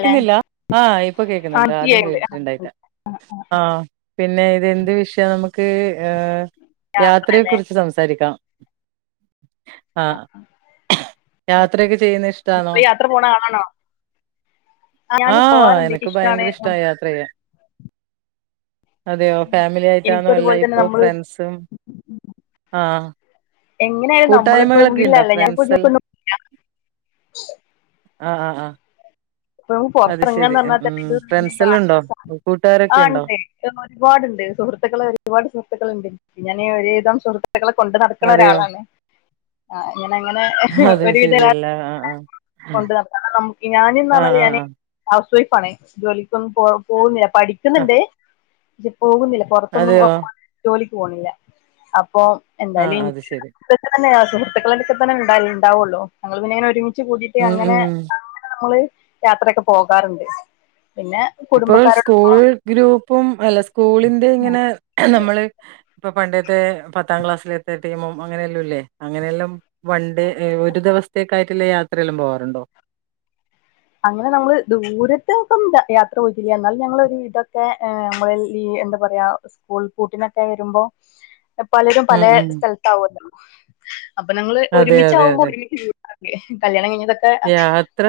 ല്ലെ ആ ഇപ്പൊ കേക്കുന്നുണ്ട് ആദ്യം ആക്കിയുണ്ട് കേട്ടിട്ടുണ്ടായില്ല ആ പിന്നെ ഇതെന്ത് വിഷയ നമുക്ക് ഏ യാത്രയെ അതെ കുറിച്ച് സംസാരിക്കാം ആ യാത്രയേക്കെ ചെയ്യുന്നത് ഇഷ്ടാണോ ത്ര പോണ ആളാണോ ഞാൻ ആ പോവാറുണ്ട് എനിക്ക് എനക്ക് ഇഷ്ടാണ് ഭയങ്കര ഇഷ്ടാ യാത്ര ചെയ്യാൻ അതെയോ ഫാമിലി ആയിട്ടാന്നൊ എനിക്കും അല്ല അതുപോലെ തന്നെ ഇപ്പോ നമ്മള് ഫ്രണ്ട്സും ആ എങ്ങനെ ആയലും നമ്മളിപ്പോ കൂട്ടായ്മകളൊക്കെ ഉണ്ടോ വീട്ടിലല്ലേ ഞാന്പ്പോ ഫ്രണ്ട്സ് എല്ലാം [unintelligible] ആ ആ ആ ഇപ്പം അത് ശരി പൊർത്തർങ്ങാന്ന് പർഞ്ഞാ ഉം തന്ന ഫ്രണ്ട്സ് [unintelligible] എല്ലാം ഉണ്ടോ ആശ്വാസ ആ കൂട്ടുകാരൊക്കെ ഉണ്ടോ ഇണ്ടേ ഒരുപാട്ണ്ട് സുഹൃത്തുക്കള് ഒരുപാട് സുഹൃത്തുക്കള് ഇണ്ട് ഞാന് ഒരുവിധം സുഹൃ ത്ത്ക്കളെ കൊണ്ട് നട്ക്ക്ണ അതെയോ ഒരാളാണ് ആ ഇങ്ങനെ ഇങ്ങനെ അത് ഒരു വിധ എലാ ശരിയല്ല ആ ആ കൊണ്ട് [unintelligible] ഞാന് ന്ന് ആ പർഞാല് ആ ഞാന് ആ ഹൗസ് വൈഫ് ആണ് ജോലിക്കൊന്നും പോ പോവുന്നില്ല ആ പഠിക്കുന്നുണ്ട് പക്ഷേ പോവുന്നില്ല പൊർത്തൊന്നും അതെയോ ജോലിക്ക് പോണില്ല അപ്പൊ ആ എന്തായാലും അത് ശരി തന്നെയ സുഹൃത്തുക്കളക്കൊക്കെ തന്നെ ഇണ്ടാൽ ഇണ്ടാവോള്ളൂ ഞങ്ങള് പിന്നെ അങ്ങനെ ഒരു മിച്ച് കൂടിട്ട് ഉം അങ്ങനെ ഉം അങ്ങന നമ്മള് യാത്രയക്കെ പോകാറുണ്ട് പിന്നെ ഇപ്പോൾ സ്കൂൾ കുടുംബക്കാരോടൊപ്പം ഗ്രൂപ്പും അല്ല സ്കൂളിന്റെ ഇങ്ങനെ നമ്മള് ഇപ്പൊ പണ്ടത്തെ പത്താം ക്ലാസ്സിലെത്തിയ ടീമും അങ്ങനെയെല്ലു ഇല്ലേ അങ്ങനെയെല്ലം വൺ ഡേ ഒരു ദിവസ്ത്തേക്കായിട്ട്ള്ള യാത്രയെല്ലം പോവാറുണ്ടോ അങ്ങനെ നമ്മള് ദൂരത്തെക്കും യ യാത്ര പോയിക്കില്ല എന്നാലും ഞങ്ങളൊരു ഇതൊക്കെ നമ്മള ഈ എന്ത പറയാ സ്കൂൾ പൂട്ടിനൊക്കെ വരുമ്പോ പലരും ഉം പലെ ഉം. സ്ഥൽത്ത് ആവോല്ലോ അപ്പം നങ്ങള് അതെ, അതെ, ഒരുമിച്ചാവുമ്പോ അതെ. ഒരുമിച്ച് അതെ കല്യാണം കഴിഞ്ഞതൊക്കെ ത്ര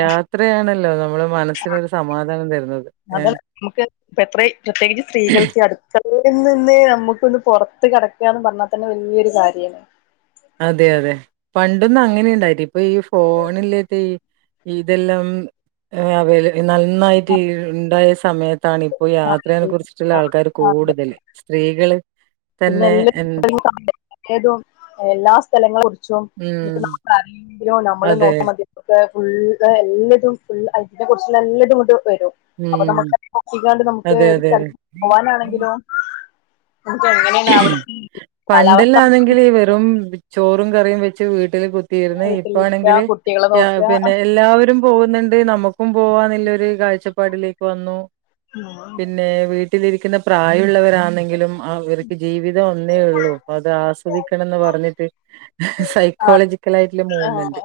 യാത്രയാണല്ലോ നമ്മുടെ മനസ്സിനൊരു സമാധാനം തരുന്നത് അത ഏഹ്. നമുക്ക് ഇപ്പ എത്രയ്‌ പ്രത്യേകിച്ച് സ്ത്രീകൾക്ക് അടുക്കളയിൽ നിന്ന് ന്ന് നമുക്കൊന്ന് പൊർത്ത് കടക്കാന്ന് പർഞ്ഞാ തന്നെ വല്ല്യോരു കാര്യാണ് അതെ അതെ പണ്ടൊന്നും അങ്ങനെയുണ്ടായിട്ടി ഇപ്പൊ ഈ ഫോണ് ഇല്ല്യാത്തെ ഇതെല്ലം അവല് നന്നായിട്ട് ഇ ഇണ്ടായ സമയത്താണ് ഇപ്പോ യാത്രയെ കുർച്ച് മറ്റുള്ള ആൾക്കാര് അതെ കൂടുതല് സ്ത്രീകള് പിന്നെ തന്നെ എല്ലം എൻ [unintelligible] എല്ലാ സ്ഥലങ്ങളെ കുർച്ചും ഉം [unintelligible] നമ്മള് അതെ നോക്കി മതി ഫുൾ എല്ലതും ഫുൾ [unintelligible] കുറിച്ച് എല്ലതും ഇങ്ങോട്ട് വരും ഉം അപ്പൊ നമുക്ക് [unintelligible] നമുക്ക് അതെ ഒരു അതെ അതെ സ്ഥലത്ത് പോവാനാണെങ്കിലോ നമുക്ക് എങ്ങനെയാണ് അവിടുത്തെ കാലാവസ്ഥ പണ്ടെല്ലാണെങ്കില് വെറും ചോറും കറിയും വെച്ച് വീട്ടില് കു കുത്തിരൂന്ന് വീട്ടിലിരിക്ക ഇപ്പാണെങ്കില് കുട്ടികളെ നോക്ക പിന്നെ എല്ലാവരും പോകുന്നുണ്ട് നമുക്കും പോവാൻള്ള ഒരു കാഴ്ചപ്പാടിലേക്ക് വന്നു പിന്നെ വീട്ടിൽ വീട്ടിലിരിക്കുന്ന പ്രായമുള്ളവരാണെങ്കിലും ആ ഇവർക്ക് ജീവിതം ഒന്നേ ഉള്ളൂ അപ്പൊ അത് ആസ്വദിക്കണംന്ന് പറഞ്ഞിട്ട് സൈക്കോളജിക്കൽ ആയിട്ടുള്ള മൂവ്മെന്റ്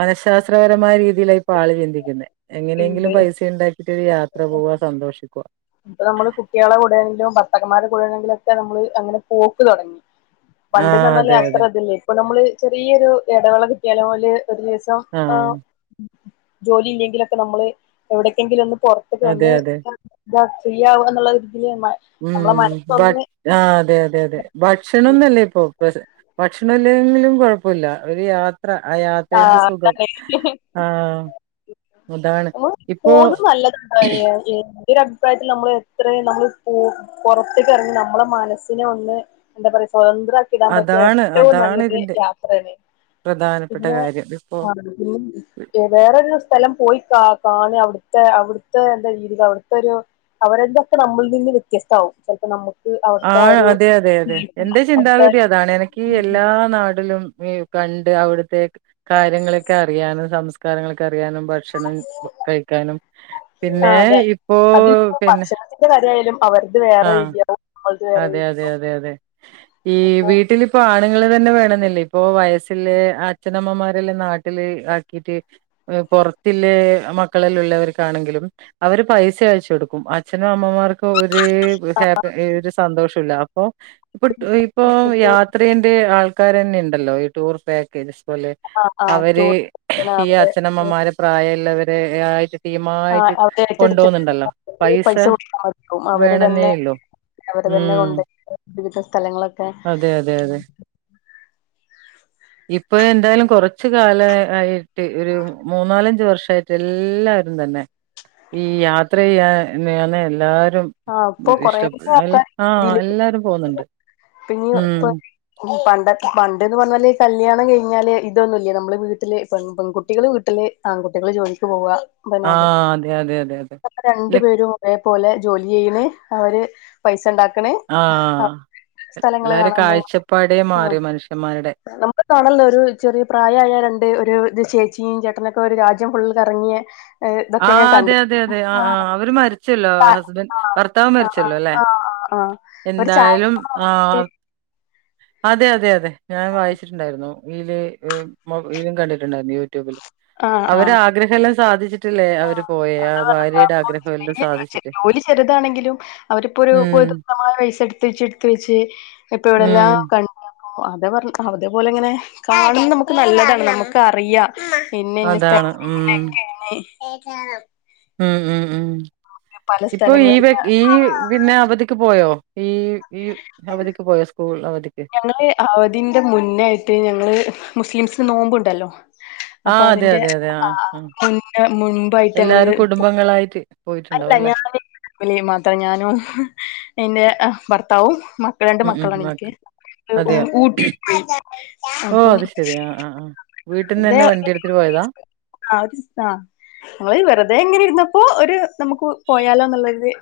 മനഃശാസ്ത്രപരമായ രീതിയിലായി ആൾ ചിന്തിക്കുന്നത് എങ്ങനെങ്കിലും ഇത് പൈസ ഉണ്ടാക്കി യാത്ര പോവാ സന്തോഷിക്കുക ഇപ്പ നമ്മൾ കുട്ടികളെ കൂടെ ആണെങ്കിലും ഭർത്തക്കന്മാരെ കൂടെ ആണെങ്കിലും ഒക്കെ നമ്മൾ അങ്ങനെ പോക്ക് തുടങ്ങി പണ്ട് ന്ന് ആഹ് പറഞാൽ അതെ അതെ അത്ര ഇതില്ലേയിരുന്നു ഇപ്പൊ നമ്മള് ചെറിയൊരു ഇടവേള കിട്ടിയാല മൊതല് ഒരു ദിവസം ആഹ് ജോലി ഇല്ലെങ്കിലൊക്കെ നമ്മൾ എവിടക്കെങ്കിലും ഒന്ന് പുറത്തേക്ക് അതെ ഒന്ന് അതെ ഇതാ ഫ്രീയവാ എന്നുള്ളര്തില് ഉം ആഹ് അതെ അതെ അതെ ഭക്ഷണംന്നല്ലേ ഇപ്പൊ ഭക്ഷണം ഇല്ലെങ്കിലും കുഴപ്പമില്ല ഒരു യാ യാത്ര ആ യാത്രന്റെ ആഹ് സുഖം ആഹ് അതാണ് ഓഹ് ഇപ്പോ [unintelligible] എൻ്റെ അഭിപ്രായത്തിൽ നമ്മൾ എത്രയും നമ്മൾ പുറത്ത് കിറങ്ങി നമ്മളെ മനസ്സിനെ ഒന്ന് എന്താ പറയാ സ്വതന്ത്രക്കി ഇടാൻ പറ്റിയ അതാണ് ഏറ്റവും അതാണ് നല്ലൊരു ഇതിന്റെ യാത്രയാണ് പ്രധാനപ്പെട്ട പിന്നെ കാര്യം ഇപ്പോ ആ വേറൊരു സ്ഥലം പോയി കാ കാണി അവിടുത്തെ അവിടുത്തെ എന്താ രീതിൽ അവിടുത്തെരു അവരതൊക്കെ നമ്മിൽ നിന്ന് വ്യത്യസ്തമാവും ചിലപ്പോ നമ്മുക്ക് ആ അതെ അതെ അതെ എന്റെ അവിടുത്തെ ചിന്താഗതി അതാണ് എനക്ക് എല്ലാ നാടിലും ഈ കണ്ട് അവിടത്തെേക്ക് കാര്യങ്ങളൊക്കെ അറിയാനും സംസ്കാരങ്ങളൊക്കെ അറിയാനും ഭക്ഷണം കഴിക്കാനും ആ പിന്നെ അതെ ഇപ്പോ അതിൽ പിന്നെ ഭക്ഷണത്തിന്റെ കാര്യായാലും അവരത് വേറെ ആഹ് രീതിയാവും നമ്മളത് വേറെ അതെ അതെ രീതിയാവും അതെ അതെ ഈ അപ്പൊ വീട്ടിലിപ്പോ ആണുങ്ങൾ തന്നെ വേണെന്നില്ലേ ഇപ്പൊ വയ ബസ്സിൽ അച്ഛനമ്മമാരെല്ലാം നാട്ടില് ആക്കിട്ട് പൊറത്തില്ലേ മക്കളല്ല ഉള്ള വർക്കാണെങ്കിലും അവര് പൈസ അയച്ച് കൊടുക്കും അച്ഛനും അമ്മമാർക്ക് ഒരു ഒര് ഹാപ്പി ഒര് സന്തോഷല്ല അപ്പൊ ഇപ്പൊ നമുക്ക് യാ ഇത്രേന്റെ ആൾക്കാര് തന്നെ ണ്ടല്ലോ ഈ ടൂർ പാക്കേജ് പോലെ ആ ആ അവര് ടൂർ ഈ അവര് അച്ഛനമ്മമാരെ പ്രായമുള്ളവരെ ആയിട്ട് ആ കൃത്യമായിട്ട് അവര് കൊണ്ട് ഏറ്റെടുത്തിട്ട് പോകുന്നുണ്ടല്ലോ? പൈസ വേണെന്നേള്ളൂ അവടെ തന്നെ കൊണ്ട് ഇങ്ങനത്തെ സ്ഥലങ്ങളൊക്കെ അതെ അതെ അതെ ഇപ്പൊ എന്തായാലും കൊറച്ച് കാല ആയിട്ട് ഒരു മൂന്നാലഞ്ച് വർഷമായി എല്ലാരും തന്നെ ഈ യാത്ര ചെയാണ് എല്ലാരും ആ ഇപ്പൊ ഇഷ്ട കൊറേ ആ എല്ല ആൾക്കാര് ആഹ് ഇതില് എല്ലാരും പോകുന്നുണ്ട് ഉം ഉം പണ്ടതെ പണ്ടന്ന് പറഞ്ഞാല് കല്യാണം കെയിഞ്ഞാല് ഇതൊന്നുംല്ല്യ. നമ്മള് വീട്ടിലെ പെൺ പെൺകുട്ടികള് വീട്ടില് ആൺകുട്ടികളി ജോലിക്ക് പോവാ ബനാ ആഹ് അതെ, അതെ, അതെ, അതെ. അപ്പൊ രണ്ടു ല പേരും ഒരേപോലെ ജോലി ചെയ്യ്ന് അവര് പൈസ ഇണ്ടാക്കണ് എല്ലാരും കാഴ്ചപ്പാടേ മാറി മനുഷ്യന്മാരുടെ ഇപ്പൊ കാണണുണ്ട് ഒരു ചെറിയ പ്രായായ രണ്ട് ഒരു ചേച്ചിയും ചേട്ടനൊക്കെ ഒരു രാജ്യം ഫുള്ള് കറങ്ങിയ ഇതൊക്കെ ഞാൻ ആഹ് അതെ കണ്ട് അതെ അതെ ആ ആഹ് ആഹ് അവര് മരിച്ചല്ലോ ആ ഹസ്ബന്റ് ഭർത്താവ് ആ ആ മരിച്ചല്ലോ അല്ലേ? ആ ആ ഒരു ചായ എന്തായാലും ലും ആഹ് അതെ അതെ അതെ ഞാൻ വായിച്ചിട്ടുണ്ടായിരുന്നു. യില് ഇ മൊബൈലും കണ്ടിട്ടുണ്ടായിരുന്നു യൂട്യൂബിൽ ആ ആ അവര് ആഗ്രഹ എല്ലാം സാധിച്ചിട്ട ആഹ് എല്ലാം [unintelligible] സാധിച്ചിട്ട്. ജോലി ചെറുതാണെങ്കിലും അവരിപ്പോ ഉം ഒരു നമ്മളാ പൈസ എടുത്ത് വെച്ച് എടുത്ത് വെച്ച് ഇപ്പൊ ഇവിടെല്ലാം ഉം ക അതാപറഞ്ഞ് അതേപോലെ ഇങ്ങനെ കാണുന്ന നമ്മുക്ക് നല്ലതാണ് നമ്മുക്ക് അറിയാം അതാണ് ഉം. [unintelligible] ഉം ഉം ഉം പല ഇപ്പൊ ഈ സ്ഥലങ്ങളില വെ ഈ പിന്നെ അവധിക്ക് പോയോ ഈ ഈ അവധിക്ക് പോയോ സ്കൂൾ അവധിക്ക് ഞങ്ങള് അവധിന്റെ മുന്നായിട്ട് ഞങ്ങള് മുസ്ലിംസിന് നോമ്പുണ്ടല്ലോ? ആ അപ്പൊ അതെ അതിന്റെ അതെ അതെ ആ ആഹ് ആ മുന്നെ മുൻപായിട്ട് ഞങ്ങള് പോ [unintelligible] പോയിട്ടുണ്ട് ഇല്ല ഞാന് [unintelligible] മാത്രം ഞാനും എന്റെ ഭർത്താവും രണ്ട് ഉം ഉം മക്കളാണ് മക്ക എനിക്ക് അതെയോ? ഓ അത് ശരി ആ ആ ആ വീട്ടിന്ന് [unintelligible] [unintelligible] ആഹ് [unintelligible] വെറുതെ ഇങ്ങനെ ഇരുന്നപ്പോ ഒരു നമ്മുക്ക് പോയാലോന്നുള്ളൊര്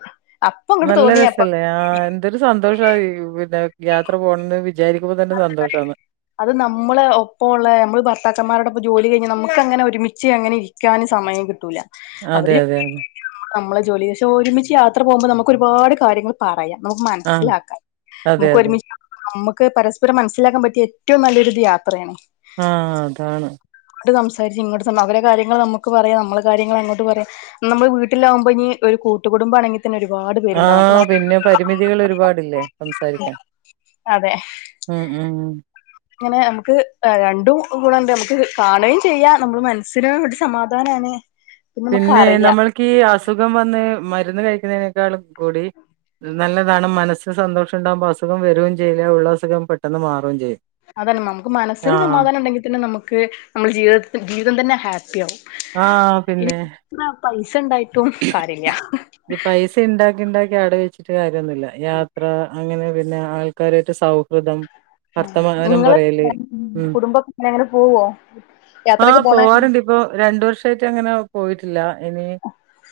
നല്ല രസല്ലേ ആഹ് എന്തൊരു സന്തോഷ [unintelligible] യാത്ര പോകണെന്ന് വിചാരിക്കുമ്പം തന്നെ സന്തോഷമാണ് അത് നമ്മള് ഒപ്പ ഒള്ള നമ്മള് ഭർത്താക്കന്മാരോടൊപ്പം ജോലി കഴിഞ്ഞാൽ നമ്മുക്ക് അങ്ങനെ ഒരുമിച്ച് അങ്ങനെ ഇരിക്ക ഇരിക്കാന് സമയം കിട്ടൂല അതെ അവിടെയും അതെ അതെ [unintelligible] പക്ഷേ ഒരുമിച്ച് യാത്ര പോകുമ്പോൾ നമ്മുക്ക് ഒരുപാട് കാര്യങ്ങള് പറയാം നമ്മുക്ക് ആ. മനസിലാക്കാം അതെ നമ്മുക്ക് അതെ. ഒരുമിച്ച് [unintelligible] നമ്മുക്ക് പരസ്പ പരസ്പരം മനസിലാക്കാൻ പറ്റിയ ഏറ്റവും നല്ലൊരു ഇത് യാത്രയാണ് ആഹ് ആഹ് അതാണ് അങ്ങോട്ട് സംസാരിച്ച് ഇങ്ങോട്ട് സംസാരിച്ച് അവരെ കാര്യങ്ങൾ നമ്മുക്ക് പറയാ നമ്മള കാര്യങ്ങൾ അങ്ങോട്ട് പറയാം നമ്മൾ വീട്ടിലാവുമ്പോ ഇനി ഒരു കൂട്ടുകുടുംബം ആണെങ്കിൽ ഒരുപാട് പേരുണ്ടാവും അപ്പൊ ആഹ് നമ്മ പിന്നെ പരിമിതികൾ ഒരുപാടില്ലേ സംസാരിക്കാൻ ഉം ഉം ഉം ഇങ്ങനെ നമ്മുക്ക് രണ്ടും ഗുണണ്ട് നമ്മുക്ക് കാണുകയും ചെയ്യാം നമ്മള് മനസ്സിന് ഒരു സമാധാനമാണ് പിന്നെ നമ്മൾക്ക് ഈ അസുഖം വന്ന് മരുന്ന് കഴിക്കുന്നതിനേക്കാളും കൂടി നല്ലതാണ് മനസ്സ് സന്തോഷം ഉണ്ടാകുമ്പോ അസുഖം വരുവെചെയ്യില്ല ഉള്ള അസുഖം പെട്ടെന്ന് മാറുകയും ചെയ്യും അതാണ് നമ്മുക്ക് മനസ്സിന് ആഹ് സമാധാനം ഉണ്ടെങ്കിൽ പിന്നെ നമ്മുക്ക് നമ്മുടെ ജീവിതത്തി ജീവിതം തന്നെ ഹാപ്പി ആവും ആഹ് പിന്നെ [unintelligible] പൈസ ഉണ്ടായിട്ടും കാര്യം ഇല്ല ഉണ്ടാക്കി ഉണ്ടാക്കി അവിടെ വെച്ചിട്ട് കാര്യമൊന്നുമില്ല യാത്ര അങ്ങനെ പിന്നെ ആൾക്കാരായിട്ട് സൗഹൃദം വർത്തമാനം നിങ്ങള് പറയല് ഉം [unintelligible] ഇങ്ങനെ പോവോ യാത്രക്ക് [unintelligible] പോവാറുണ്ടിപ്പൊ രണ്ടു വർഷായിട്ടങ്ങനെ പോയിട്ടില്ല ഇനി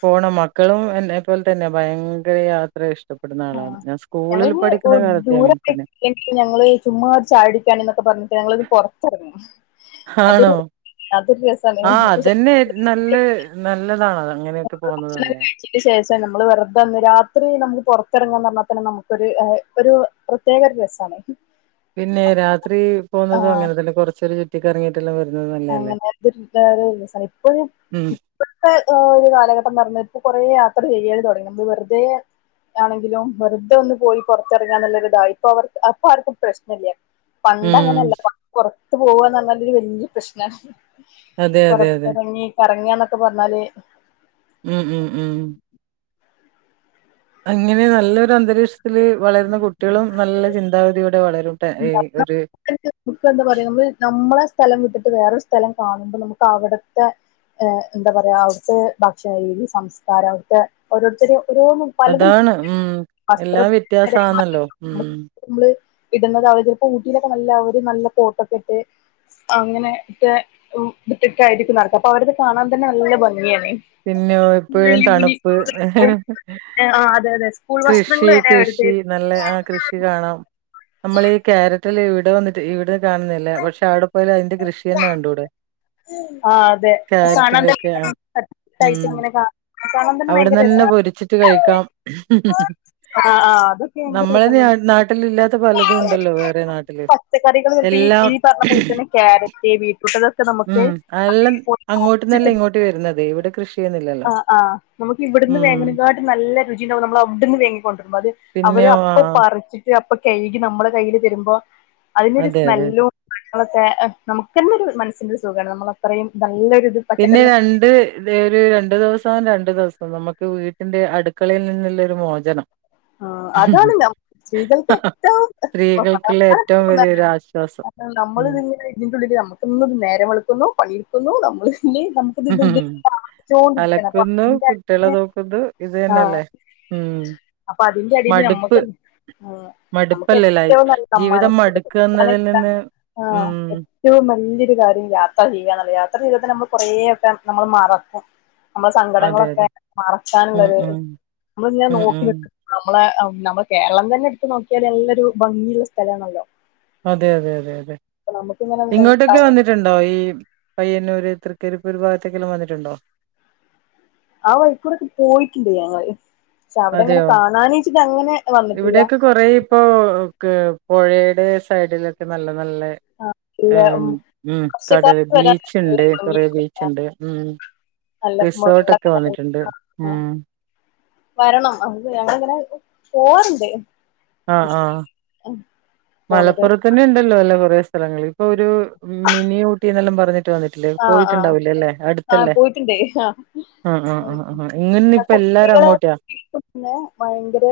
പോണം. മക്കളും എന്നെ പോലെ തന്നെ ഭയങ്കര യാത്ര ഇഷ്ടം ഇഷ്ടപ്പെടുന്ന ആളാണ്. ആഹ് ഞാൻ സ്കൂളിൽ പഠിക്കുന്ന കാലത്തെ അങ്ങനെ തന്നെ എനിക്ക് ഞങ്ങള് ചുമ്മാ ഒരു ചായടിക്കാന് ന്നൊക്കെ പർഞ്ഞിട്ട് ഞങ്ങളൊരു പൊർത്തർങ്ങി ഹാണോ ആഹ് അതെന്നെ നല്ല നല്ലതാണത് അങ്ങനെയൊക്കെ പോവുന്നത് ന്നല്ലെ ച്ചന്റെ ശേഷം നമ്മള് വെറുതൊന്ന് രാത്രി നമുക്ക് പുറത്തിറങ്ങാന്നർഞ്ഞാ തന്നെ നമുക്കൊരു ഏഹ് ഒരു പ്രത്യേക ഒരു രസാണഹ് പിന്നെ രാത്രി പോകുന്നതും ആഹ് അങ്ങനെ തന്നെ കൊറച്ചരു ചുറ്റിക്കറങ്ങിയിട്ടെല്ലാം വരുന്നത് നല്ലയല്ലേ? അങ്ങനെത്തെ [unintelligible] ചെൽപ്പഹ് ഉം ഇവിത്തെ ഒരു കാലഘട്ടംന്ന് പറഞ്ഞാ ഇപ്പൊ കുറേ യാത്ര ചെയ്യുകയാണ് തുടങ്ങി നമ്മള് വെറുതെ ആണെങ്കിലും വെറുതെ ഒന്ന് പോയി പൊറത്തിറങ്ങാന്ന്ല്ലൊരിതായി ഇപ്പൊ അവർക്ക് അപ്പ ആർക്കും പ്രശ്നല്ല ഉം പണ്ടങ്ങനെയല്ല പണ്ട് പൊറത്ത് പോവാന്നർഞാല് വല്യ പ്രശ്ന അതെ അതെ അതെ. പൊറത്തെറങ്ങി കറങ്ങ ന്നൊക്കെ പർഞ്ഞാല് ഉം ഉം ഉം അങ്ങനെ നല്ലൊരു അന്തരീക്ഷത്തില വളരുന്ന കുട്ടികളും നല്ല ചിന്താഗതിയോടെ വളരും ട്ട ഉ ഈ [unintelligible] ഒരു നമുക്ക് എന്താ പറയാ നമ്മ നമ്മളെ സ്ഥലം വിട്ടിട്ട് വേറൊരു സ്ഥലം കാണുമ്പൊ നമുക്ക് അവിടുത്തെ എഹ് എന്താ പറയാ അവിടുത്തെ ഭക്ഷണരീതി സംസ്കാരം അവിടുത്തെ ഓരോര്ത്തരി ഓരോന്നും പലതും അതാണ്.. ഉം വസ്ത്ര എല്ലാം വ്യത്യാസാന്നല്ലോ ഉം നമ്മള് ഇടുന്നത അവ ചിലപ്പോ ഊട്ടയിലൊക്കെ നല്ല ഒരു നല്ല കോട്ടൊക്കെ ഇട്ട് അങ്ങനെത്തെ ഉം ഇട്ടിട്ടായിരിക്കും നടക്ക. അപ്പൊ അവരത് കാണാൻ തന്നെ നല്ല ഭംഗിയാണേ പിന്യോ എപ്പഴും തണുപ്പ് വേ ആ അതെ അതെ സ്കൂൾ വസ്ത്രങ്ങൾ കൃഷി വരെ അവരത് കൃഷി നല്ല ആ കൃഷി കാണാം നമ്മളീ ക്യാരറ്റ് ട്ടെല്ല ഇഇടെ വന്നിട്ട് ഇവിടെന്ന് കാണുന്നില്ല പക്ഷെ ആവിടെ പോയാല് അതിന്റെ കൃഷി തന്നെ കണ്ടൂടെ ആ അതെ ക്യാരറ്റിന്റെ സാനന്ദ ഒക്കെ ആ ഉം ഇങ്ങനെ സാനന്ദന്നെ ഭയങ്കര രസമാണ് ട്ട്കഴിക്കാം ആ ആ അതൊക്കെ ഭയങ്കര നമ്മളെ ന രസമാണ് നാട്ടിലില്ലാത്ത പലതുണ്ടല്ലോ വേറെ നാട്ടില് പച്ചക്കറികള് വട്ത്ത എല്ലാം ഈ പറഞ്ഞ പോലെ തന്നെ ക്യാരറ്റ് ബീട്രൂട്ട് തൊക് ഉം അഎല്ലം അങ്ങോട്ട്ന്നല്ലേ ഇങ്ങോട്ട് വരുന്നത് ഇവിടെ കൃഷി ചെയ്യുന്നില്ലല്ലോ അഹ് ആഹ് നമുക്ക് ഇവിടുന്ന് ഉം വേങ്‌ണങ്കാട്ടി നല്ല രുചിണ്ടാകും നമ്മളവ്ട്ന്ന് വേങ്ങിക്കൊണ്ട്ര്വരുമ്പൊ അത് അവര് പിന്നെയോ ആ അപ്പൊ പറിച്ചിട്ട് അപ്പൊ കഴുകി നമ്മളുടെ കയ്യിൽ തരുമ്പോ അതിനൊരു അതെ അതെ സ്മെല്ലും മങ്ങളൊക്കെ നമുക്ക് ന്നെ ഒരു മനസ്സിനൊരുഖാണ്. നമ്മളത്രയും നല്ലൊരുത് പിന്നെ രണ്ട് ഇതെ ഒരു രണ്ടു ദിവസവു രണ്ടു ദിവസവും നമുക്ക് വീട്ടിന്റെ അടുക്കളയിൽ നിന്നുള്ളരു മോചനം ആഹ് അതാണ് നം സ്ത്രീകൾക്ക് ഏറ്റവും സ്ത്രീകൾക്കുള്ള ഏറ്റവും [unintelligible] വലിയൊരു ആശ്വാസം ന്നമ്മള് ഇത്ങ്ങന്നെ ഇതിനുള്ളില് ന്നമ്മക്ക് ഇന്ന് ന്നേരം വെള്ക്കുന്നു പണിട്ക്കുന്നു ന്നമ്മൾനി അലക്കുന്നു അതിന്റെ കുട്ടിയാളെ അടിയില് ന്നോക്കുന്നു ഇത് ആഹ് തെന്നെല്ലേ? ഉം അപ്പൊ അതിന്റെ അടിയിൽ മടുപ്പ് നമ്മക്ക് ആഹ് നമുക്ക് മടുപ്പല്ലെ ലൈ ഏറ്റവും നല്ല ജീവിതം മനസ്സിന് മടുക്ക സമാധാനം എന്നതിൽ കിട്ടാൻ നിന്ന് ആഹ് ഉം ഏറ്റവും വല്ല്യൊരു കാര്യം യാത്ര ചെയ്യാന്നല്ലെ. യാത്ര ചെയ്യ്താ ന്നമ്മൾ കുറേയൊക്കെ ന്നമ്മള് മറക്കും. ന്നമ്മളെ അതെ സങ്കടങ്ങളൊക്കെ അതെ ഉം മറക്കാനുള്ളരു ഉം ന്നമ്മള് ഇങ്ങനെ ഉം ഉം നോക്കിന്നി ന്നമ്മളെ ഹ് ന്നമ്മള് കേരളം തന്നെ എടുത്തു നോക്കിയാല് അല്ലൊരു ഭംഗിള്ള സ്ഥലാണല്ലോ? അതെ, അതെ, അതെ, അതെ അപ്പൊ നമുക്കിങ്ങനെ ഇങ്ങോട്ടൊക്കെ വന്നി ട്ടുണ്ടോ ഈ പയ്യന്നൂര് തൃക്കരിപ്പൂർ ഭാഗത്തേക്കെല്ലാം വന്നിട്ടുണ്ടോ ആ വഴികുടൊക്കെ പോയിട്ടുണ്ട് ഞങ്ങള് ശെ അവടെങ്ങനെ അതെയോ കാണാന്ച്ചിട്ട് അങ്ങനെ വന്ന്ട്ടില്ല്യ കൊറെ ഇപ്പോ ഒക്കെ പൊഴേടെ സൈഡിലൊക്കെ നല്ലെ നല്ലെ ഇല്ല ഉം ഏഹ് ഉം കടല് വർഷക്കാലത്ത് വരാൻ നല്ല ബീച്ച്ണ്ട് ഭംഗി കൊറേ ബീച്ച്ണ്ട് ഉം നല്ല റിസോട്ടൊക്കെ വെള്ളക്കാലം വന്നിട്ടുണ്ട് ഉം ആഹ് വരണം അത് ഞങ്ങളിങ്ങനെ പോവാർണ്ട് ആഹ് ആഹ് പോണത്. മലപ്പുറത്തെന്നെ ഇണ്ടല്ലോ അല്ലോ കൊറേ സ്ഥലങ്ങള് ഇപ്പൊ ഒരു മിനി ഊട്ടിന്നെല്ലാം പറഞ്ഞിട്ട് വന്നിട്ടില്ലേ ആഹ് ആഹ് പോയിട്ടുണ്ടാവൂലലേ ആഹ് അടുത്തല്ലേ പോയിട്ടുണ്ട് ആഹ് ആഹ് ആഹ് ആഹ് ഇങ്ങ്ന്ന് ഇപ്പെ എല്ലാരും അങ്ങോട്ടെയാ ന്നെ ഭയങ്കര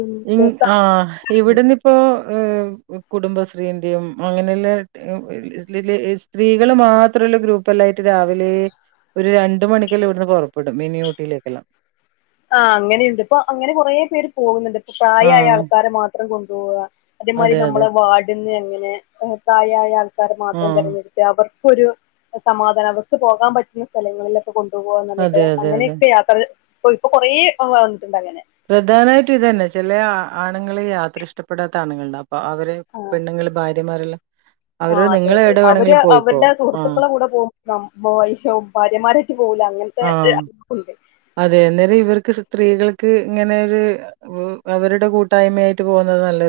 ഉം ഇങ് രസാണ് ആഹ് ഇവിടുന്ന് ഇപ്പോ ഏഹ് കുടുംബശ്രീന്റെയും അങ്ങനെല്ലെ ഇതില് സ്ത്രീകള് മാത്രള്ള ഗ്രൂപ്പല്ലായ്ട്ട് രാവിലെ ഒര് രണ്ട് മണിക്കെല്ലാം ഇവിടുന്ന് പുറപ്പെടും മിനി ഊട്ടിയിലേക്കെല്ലാം ആഹ് അങ്ങനീണ്ട് ഇപ്പൊ അങ്ങനെ കൊറെ പേര് പോകുന്നുണ്ട് ഇപ്പൊ പ്രായമായ ആഹ് ആൾക്കാരെ മാത്രം കൊണ്ടുപോവ അതേമാതിരി അതെ അതെ ന്നമ്മളെ വാർട്ന്ന് എങ്ങനെ പ്രായായ ആൾക്കാർ മാത്രം ആഹ് തിരഞ്ഞെട് അവർക്കൊരു സമാധാനം അവർക്ക് പോകാൻ പറ്റിയ സ്ഥലങ്ങളിലൊ കൊണ്ടുപോവാർഞ്ഞിട്ട് അതെ അതെ അതെ അങ്ങനെയെക്കെ യാത്ര പ്പൊ ഇപ്പൊ കൊറേ വന്നിട്ടുണ്ട് അങ്ങനെ പ്രധാനായിട്ടും ഇതെന്നെ ചെലെ ആണുങ്ങൾ യാത്ര ഇഷ്ടപ്പെടാത്ത ആണുങ്ങൾണ്ടാവും അപ്പോ അവര് പെണ്ണുങ്ങള് ഭാര്യമാരെല്ലാം ആഹ് അവരോട് അതെ നിങ്ങള് അതെ എവിടെ അവര് വേണമെങ്കിലും പോയിക്കോ അവരുടെ ആഹ് സുഹൃത്തുക്കളെ കൂടെ പോകും ന്നം ബോയിശോ ഭാര്യമാരൊറ്റ് പോകൂല അങ്ങനെ ആഹ് അതെന്നേരം ഇവർക്ക് സ്ത്രീകൾക്ക് ഇങ്ങനൊര് അവരുടെ കൂട്ടായ്മയായിട്ട് പോകുന്നത് ന്നല്ലൊരു